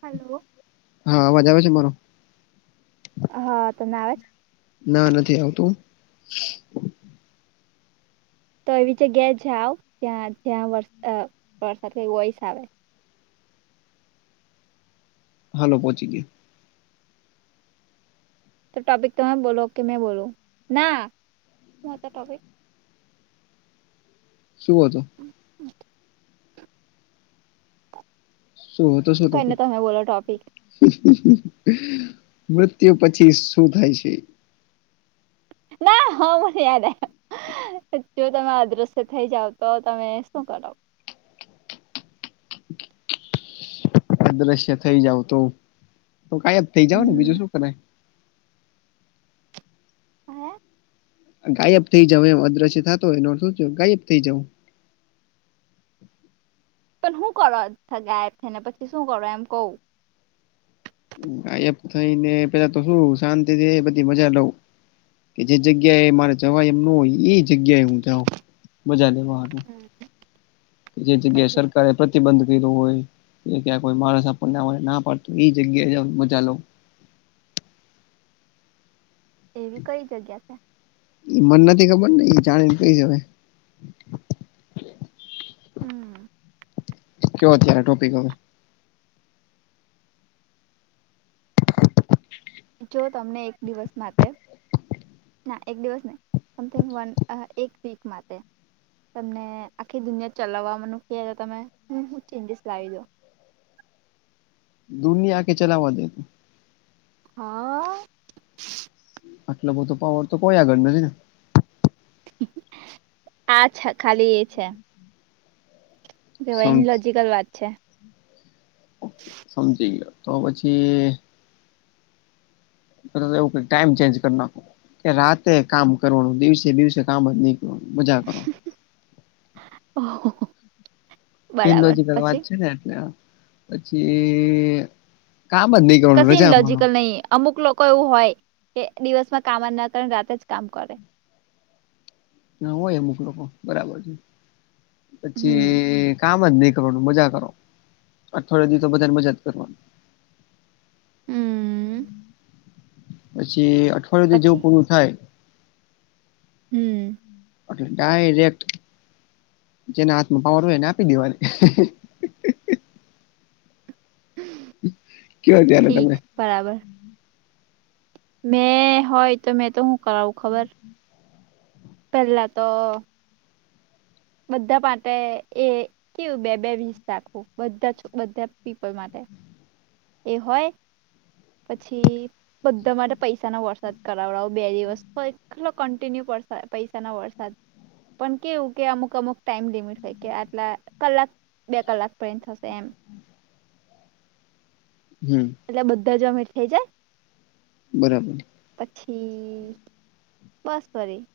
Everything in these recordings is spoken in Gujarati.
હાલો [inaudible] હા અવાજ આવે છે મારો- હા તમારે આવે છે. ના નથી આવતું- તો એવી જગ્યાએ જ આવઓ ત્યાં જ્યાં વર વરસાદ ઓઈસ આવે- હાલો પહોચી ગયા. તો ટોપિક તમે બોલો કે મેં બોલો ના શું ટોપિક. શું હતું. હમ સું હોતસો તો પ કઈને તમે બોલો ટોપિક મૃત્યુ પછી શું થાય છે. ના હા મને યાદ આવ. જો તમે અદ્રશ્ય થઈ જાવ તો તમે શું કરો. અદ્રશ્ય થઈ જાવ તો તો કનઈ તો ગાયબ થઈ જાવ ને હમ બીજું શું કરે. હ [unintelligible] ગાયબ થઈ જાવ એમ અદ્રશ્ય થતો હોય એ શું ગાયબ થઈ જવું. પણ શું કરો ગાયબ થઈ ને પછી શું કરો એમ કવ. ગાયબ થઈને પેલા તો શું શાંતિથી બધી મજા લઉ. કે જે જગ્યા એ મારે જવાય એમ ન હોય ઈ જગ્યાએ હું જાઉ મજા લેવા હાટુ. હમ્મ. કે જે જગ્યાએ સરકારે પ્રતિબંધ કર્યો હોય. એ ક્યાં કોઈ માણસ ના પાડત એ જગ્યાએ જવ મજા લઉ. એવી કઈ જગ્યા છે. એ મન નથી ખબર ને એ જાણી ને કઈશ હવે. હમ કયો અત્યારે ટોપિક હવે. જો તમને એક દિવસ માટે ના એક દિવસ ને સમથિંગ વન એક વીક માટે તમને આખી દુનિયા ચલાવનુ કે તો તમે હું હું ચેન્જીસ લાવી દો. દુનિયા આખી ચલાવા દે. હા આટલો બધો પાવર તો કોઈ આગળ નથી ને. આાછ ખાલી એ છે. કે સમ ઈન્લોજીકલ વાત છે. સમજીગ્યો. તો પછી એવું ટાઈમ ચેન્જ કરી નાખો કે રાતે કામ કરવાનું દિવસે દિવસે કામ જ નઈ મજા કરો. ઓહ હોહો ઈનલોજીકલ વાત છે ને એટલે પછી કામ જ ની કશી ઇનલોજકલ નહી અમુક લોકો એવું હોય કે દિવસમાં કામ ના કર રાતે જ કામ કરે. ના હોય અમુક લોકો બરાબર છે હમ પછી કામ જ નહીં કરવાનું મજા કરો અઠવાડી દિ તો બધા મજા જ કરવાની. હમ પછી અઠવાડિયુંથી પછી જેવું પૂરું થાય. હમ્મ. એટલે ડાયરેક્ટ જેના હાથમાં પાવર હોય એને આપી દેવાની. કેવા ત્યારે ઠીક તમને બરાબર. મેં હોય તો મેં તો હું કરાવું ખબર પેલા તો બધા માટે એ કેવું બે બે વીસ રાખું બધા બધા પીપલ માટે. એ હોય પછી બધા માટે પૈસાનો વરસાદ કરાવડાવો બે દિવસ હોય કેટલો કન્ટિન્યુસ પૈસાના વરસાદ પણ કેવુ કે અમુક અમુક ટાઈમ લિમિટ હોય કે આટલા કલાક બે કલાક પરિંત થશે એમ હમ્મ. એટલે બધા જ અમીર થઇ જાય. બરાબર પછી બસ વરી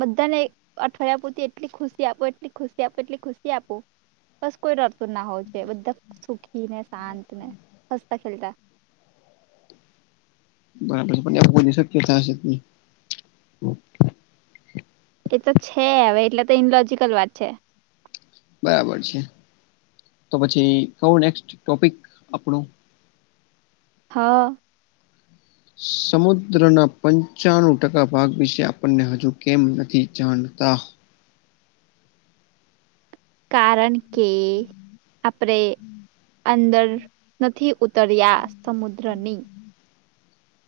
બધાને અઠવાડિયા પૂરતી એટલી ખુશી આપો એટલી ખુશી આપો એટલી ખુશી આપો બસ કોઈ રડતું ના હોવ જોઇએ બધા સુખી ને શાંત ને હસતા ખેલતા બરાબર [unintelligible] શક્યતા હશે એ તો છે હવે એટલે તો ઇનલોજકલ વાત છે. બરાબર છે તો પછી કવ નેક્સ્ટ ટોપિક આપણું. હા. સમુદ્રના પંચાણું ટકા ભાગ વિશે આપણને હજુ કેમ નથી જાણતા કારણ કે આપણે અંદર નથી. ઉત્તરિયા સમુદ્રની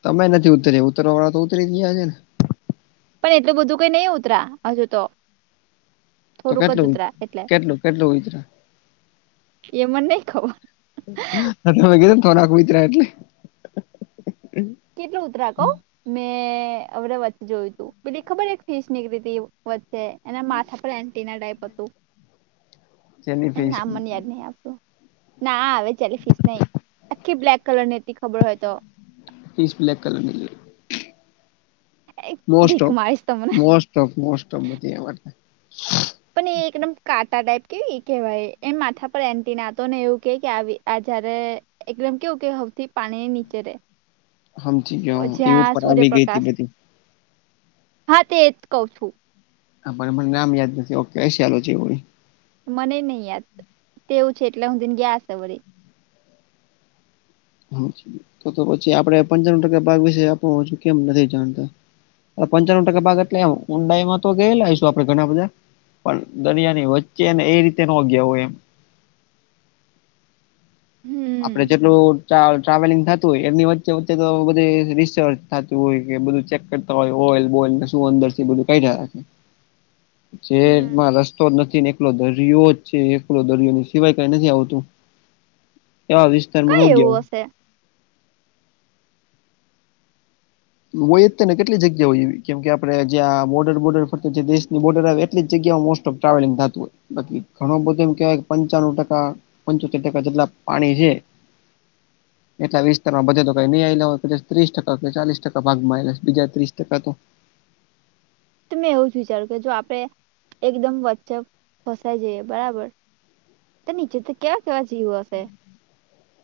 તમે નથી ઉતરી ઉતરવા વાળા તો ઉતરી ગયા છે ને પણ એટલું બધું કઈ નહી ઉતરા હજુ તો તો થોડુંક જ કેટલું ઉતરા એટલે કેટલું કેટલું ઉતરા એ મને નય ખબર. [inaudible] [unintelligible] એટલે કેટલુ ઉતરાકો મેં અવડે વચ્ચે જોયું તું પેલી ખબર એક ફીશ નીકળી તી વચ્ચે એના માથા પર એન્ટિના ટાઈપ હતું જેની એ ફીસ નામ મને યાદ નહ આવતું ના આવે ત્યારે ફીસ નહી આખી બ્લેક કલરની હતી ખબર હોય તો. ીસ્ટ બ્લેક કલરનીઈ ભીખ મારીશ ઓફ તમને મો ઓફ પણ એ એકદમ કાટા ટાઈપ કેવી કેવાય એ માથા પર એન્ટિ નાતો ને એવું કે કે આ જારે એકદમ કેવું કે હૌથી પાણી નીચે રે હમચ ગયો એ જ્યાં ઉપર આવી ગઈ હતી સૂર્યપ્રકાશ બધી. હા તે જ કહ છું. હા પણ મને નામ યાદ નથી ઓકેશિયાલો છેવું હોય. મને નહીિ યાદ તેવું છે એટલે હું દિને ગ્યાસવડે તો તો પછી આપડે પંચાું ટકા ભાગ વિશે આપું કેમ નથી જાણતા પંચાણું ટકા ભાગ એટલે ઊંડાઈ માં તો ગયે લઈશું આપણે ઘણા બધા. પણ દરિયા ની વચ્ચે ને એ રીતે ન ગેવું એમ હમ આપડે જેટલું ટ્રાવેલિંગ થતું એમની વચ્ચે વચ્ચે તો બધ ર સાચું હોય કે બધું ચેક કરતા હોય ઓઈલ બોઇલને શું અંદર છે એ બધું કાઢ્યા રાખે. [inaudible] હમ શરમાં રસ્તો જ નથી ને એકલો દરિયો જ છે એકલો દરિયો સિવાય કઈ નથી આવતું એવા વિસ્તારમાં કઈ ઓગયોવ એવું હશે હોય ને કેટલી જગ્યા હો કેમ કે આપડે જ્યાં બર્ર બોર્ડર જે દેશની બર્ડર આવે એટલી જગ્યા મો ટ્રાવેલિંગ થતું હોય બાકી ઘણો બધો એમ કેહેવાય કે પંચાનુંું ટકા પંચોતેર ટકા જેટલા પાણી છે. એટલા વિસ્તારમાં બધાયય કે ત્રીસ ટકા કે ચાસ ટકા ક ભાગમાંલા બીજા ત્રીસ ટકા તો મેં એવું જ વિચાર્યું કે જો આપડે એકદમ વચ્ચે ફસાઈ જઈએ બરાબર નીચે તો કેવા કેવા જીવો હશે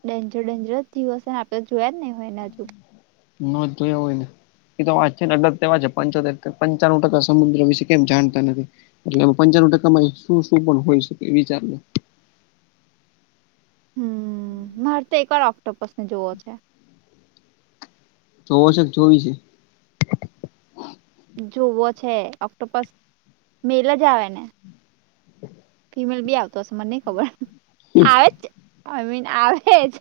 ડેન્જર ડેન્જર જ થયું હશે ને આપે જોયા જ નહી હોય એને હજુ. ન તો એ હોયને એ તો વાત છે અમુક કેવા છે પંચોતેર પંચાણું ટકા સમુદ્ર વિશે કેમ જાણતા નથી. એટલે એમાં પંચાણું ટકામાં શું શું પણ હોય શકે વિચારો? હમ મારે તો એક ઓફ્ટોપસને જોવો છે. તો જોવો છે કે જોવી છે. જોવો છે ઓક્ટોપસ મેલ જ આવે ને? ફિમેલ બી આવતો છે મને નહી ખબર આવે જ આઈ મીન આવે જ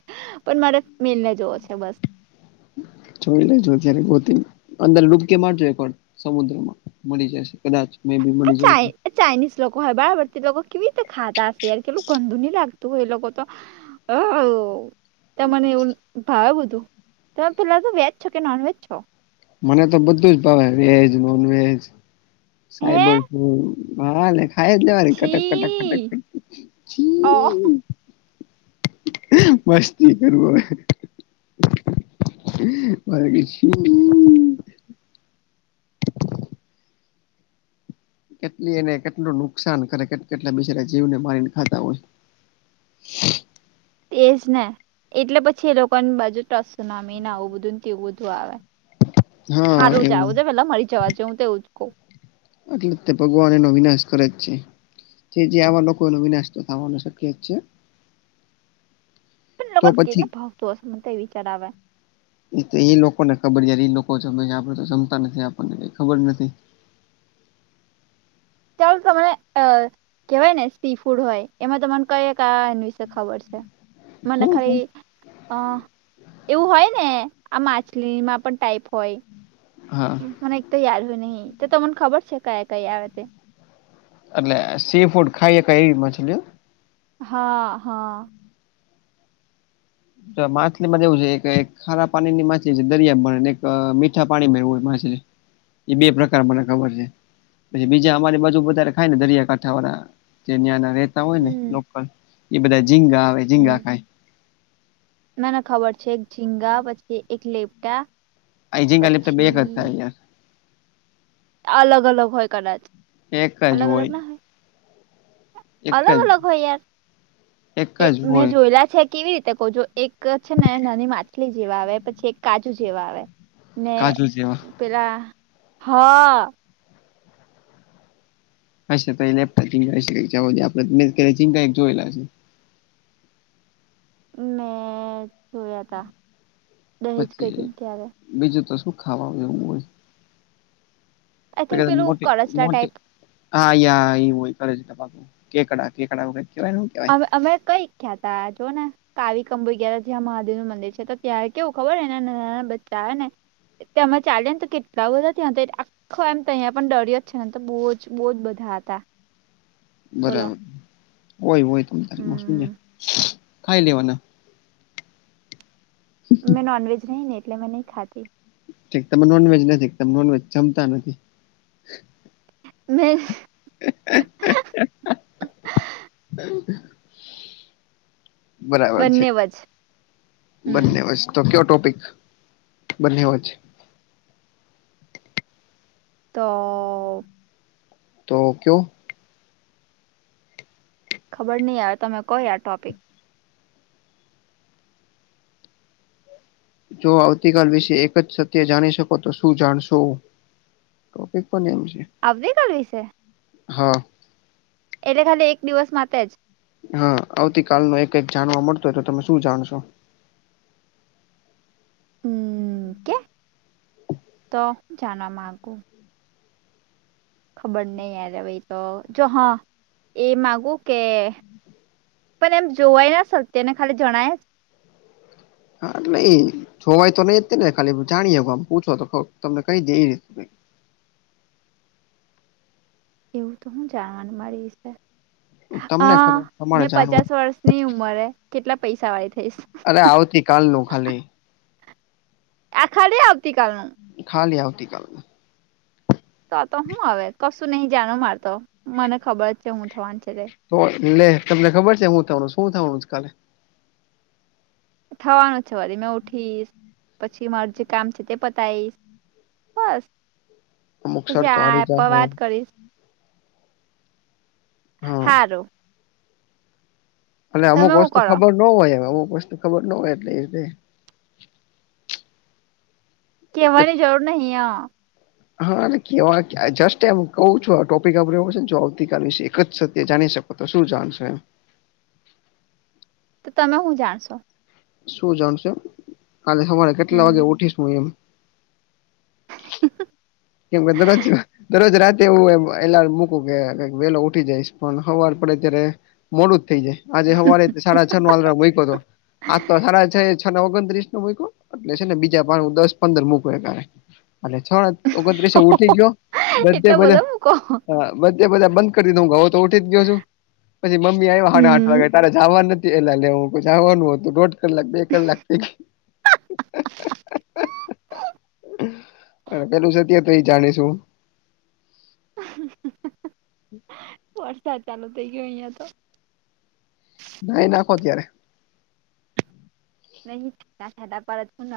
પણ મારે મેલ જોવો છે બસ જોઈલે જોઈલે ગોતીને અંદર ડૂબકી મારજે એક વાર સમુદ્રમાં મળી જશે. કદાચ મે બી મળી જાય. એ ચાઇનીઝ લોકો હોય એ લોકો કેવી રીતે ખાતા હશે યાર કેટલું ગંદુ નહી લાગતું. તું એ લોકો તો તમને એવું ભાવ બધું? તમે પેલા તો વેજ છો કે નોનવેેજ છો? મને તો બધું જ ભાવે વેજ નોન વેજ. હે સાહેબલપુર [unintelligible] ભે [inaudible] ખાઈ લેવાનું કટક કટક છી કટક ઓ મસ્તી કરું છું હવે. હ વાગ શ [inaudible] [unintelligible] કેટલી એને કેટલું નુકસાન કરે કે કેટલા બિચરા જીવને માનીને ખાતા હોય. તેજ ને એટલે પછી એ લોકો ની બાજુ ટ્રસું નામ આવું બધું ને એવું બધું આવે. હા રોજ આવો જે પેલા મરી જવાજ [inaudible] હું તો એ જ કહું. એટલે તે ભગવાન એનો વિનાશ કરે જ છે. તે જે આવા લોકોનો વિનાશ થવાનો છે. તો લોકોને પછી કેમનું ભાવતું હશે, મને તો એ વિચાર આવે. એ તો એ લોકો ને ખબર, યાર. એ લોકો જમે, આપડે તો જમતા નથી, આપણને કંઈ ખબર નથી. ચાલો, તમને કેહેવાય ને સી ફૂડ હોય, એમાં તમારુ કંઈ આ ખબર છે મને હમ હમ. ખાલી. અ એવું હોય ને, આ માછલીમાં પણ ટાાઈપ હોય. હા. મને એક તો યાદ હોય નહિં, તો તમને ખબર છે કયા કયા આવે છે? એટલે સી ફૂડ ખાઈએ એવી મછલી હા, હા. માછલી માં એવું છે કે, ખારા પાણી ની માછલી દરિયાની, એક મીઠા પાણીમાં એવું માછલી એ બે પ્રકાર મને ખબર છે. પછી બીજા અમારી બાજુ વધારે ખાય ને, દરિયાકાંઠા વાળા જયાંના હોય ને, હમ એ બધા ઝીંગા આવે, હમ ઝીંગા ખાય. મને ખબર છે, એક ઝીંગા પછી એક લેપટા અજિંગ લપ્ટ બે પછી હતા યાર. અલગ અલગ હોય કદાચ. એક જ અલગ અલગ હોય. ના એક અલગ જ અલગ હોય યાર, એક એ જ મેં હોય જોયેલા છે. કેવી રીતે કહજો, એક છે ને નાની માછલી જેવા આવે, પછી એક કાજુ જેવા આવે. ને કાજુ જેવા પેલા હા. અ તો લેપ્ટ [inaudible] ચિં [inaudible] આપ ત ચિં [unintelligible] એક જોયેલા છે. મેં જોયા હતા. પછી બીજું તો શું ખાવાનું એવું હોય? આઈ બે થિંક પેલું મોટી કરચલા ટાઈપ મોટી હા, એવું હોય કરે છે, કેકડા કેકડા કેવાય. કેવાય અમે કંઈ કંઈ ગયા હતા. કાવી કંબુગયાર, જ્યાં મહાદેવનું મંદિર છે, તો ત્યાં કેવું ખબર હોય, એના નાના નાના બચ્ચા આવે ને તેમાં ચાલે ને, તો કેટલા બધા ત્યા ખ એમ તો અહીંયા પણ દરિયો છે ને, તો બહુ જ બહુ જ બધા હતા. બોલો બરાબર હોય હોય, તમ તારીમાં શું ને. હમ ખાઈ લેવાના. મેં નોનવેજ નહીં, એટલે મેં નહીં ખાતી. ઠીક, તમે નોનવેજ નથી, તમે નોનવેજ જમતા નથી. મેં હા, આ, આ, આ. બરાબર છે, બંને વજ હમ બંને વ તો કયો ટોપિક? બંને વાત છે. તો. તો કયો? ખબર નહીં આવે, તમે કયો ટોપિક. જો આવતીકાલ વિશે એક જ સત્ય જાણી શકો, તો શું જાણશો? ટોપિક પણ એમ છે. આવતીકાલ વિશે. હા એટલે ખાલી એક દિવસ માટે જ. હા, આવતીકાલ નું એક-એક જ જાણવા મળતું હોય, તો તમે શું જાણશો? હમ, કે તો હું જાણવા માગુ. ખબર નહી એ તો જો હા એ માગુ કે પણ એમ જોવાય ના સત્યને ખાલી જણાય. હા એટલે એઈ જોવાય તો નઈ જ ને ખાલી જાણીએમ પૂછો તો તમને કઈ દે. રીતે. એવું તો હું જાણવાનું મારી વિશે હ તમને ખબર તમારે મેં જાણવું પચાસ વર્ષ ની ઉંમરે કેટલા પૈસા વાળી થઈશ. અરે આવતી કાલ નું ખાલી. આ ખાલી આવતીકાલનું ખાલી આવતીકાલ નું. તો તો હું હવે કશું નહી જાણ માર તો મને ખબર જ છે હું થવાની છે રે. તો તમને ખબર છે હું થવાનું શું થવાનું કાલે. થવાનું છે વારી મે ઉઠીશ પછી મારું જે કામ છે તે પતાયશ બસ અમુક પછી શરતો આ હારી આપ જાહો વાત કરીશ. હા હારુ અમુક તમે હું વસ્તુ કરો ખબર ન હોય એમ અમુક વસ્તુ ખબર ના હોય એટલે એ એક કેવાની જ જરૂર નહી આ. હા એટલે કેવા જસ્ટ એમ કઉું છું આ ટોપિક આપડશે ને જો આવતીકાલ વિશે એક જ સત્ય જાણી શક તો તો શું જાલશે. તો તમે હું જાણશો. શું જાણશો કાલે હવારે કેટલા વાગે હમ ઉઠીશ હું એમ. હ કેમ બેદર છ. દરરોજ રાતે એવું એલારામ મૂકું કેઈ વેલો ઉઠી જઈશ પણ હવાર પડે ત્યારે મોડું જ થઈ જાય આજે સવારે સાડા છ નો એલાર્મ મૂક્યો હતો. આ તો સાારા છે છ ને ઓગણત્રીસ નો મૂક એટલે છે ને બીજા પા દસ પંદર મૂક હારે એલે છ ઓગણત્રીસ ઊઠી ગયો બ એટલા બધા મૂકો બધે બધા બંધ કરી દીધું હું ગઉ તો ઉઠી જ ગયો છું પછી મમ્મી આવ્યા હાડા હ હમ તારેા જવા નથી એટલે લેઈ તારે જવાનું હોતું દોઢ કલાક બે કલાક. [unintelligible] પેલું સત્ય તો એ જાણેશું. હ હમ વરસાદ ચાલુ થઇ ગયો અહિયા તો નાહી નાખો ત્યારે. નહી ખ પરત [unintelligible]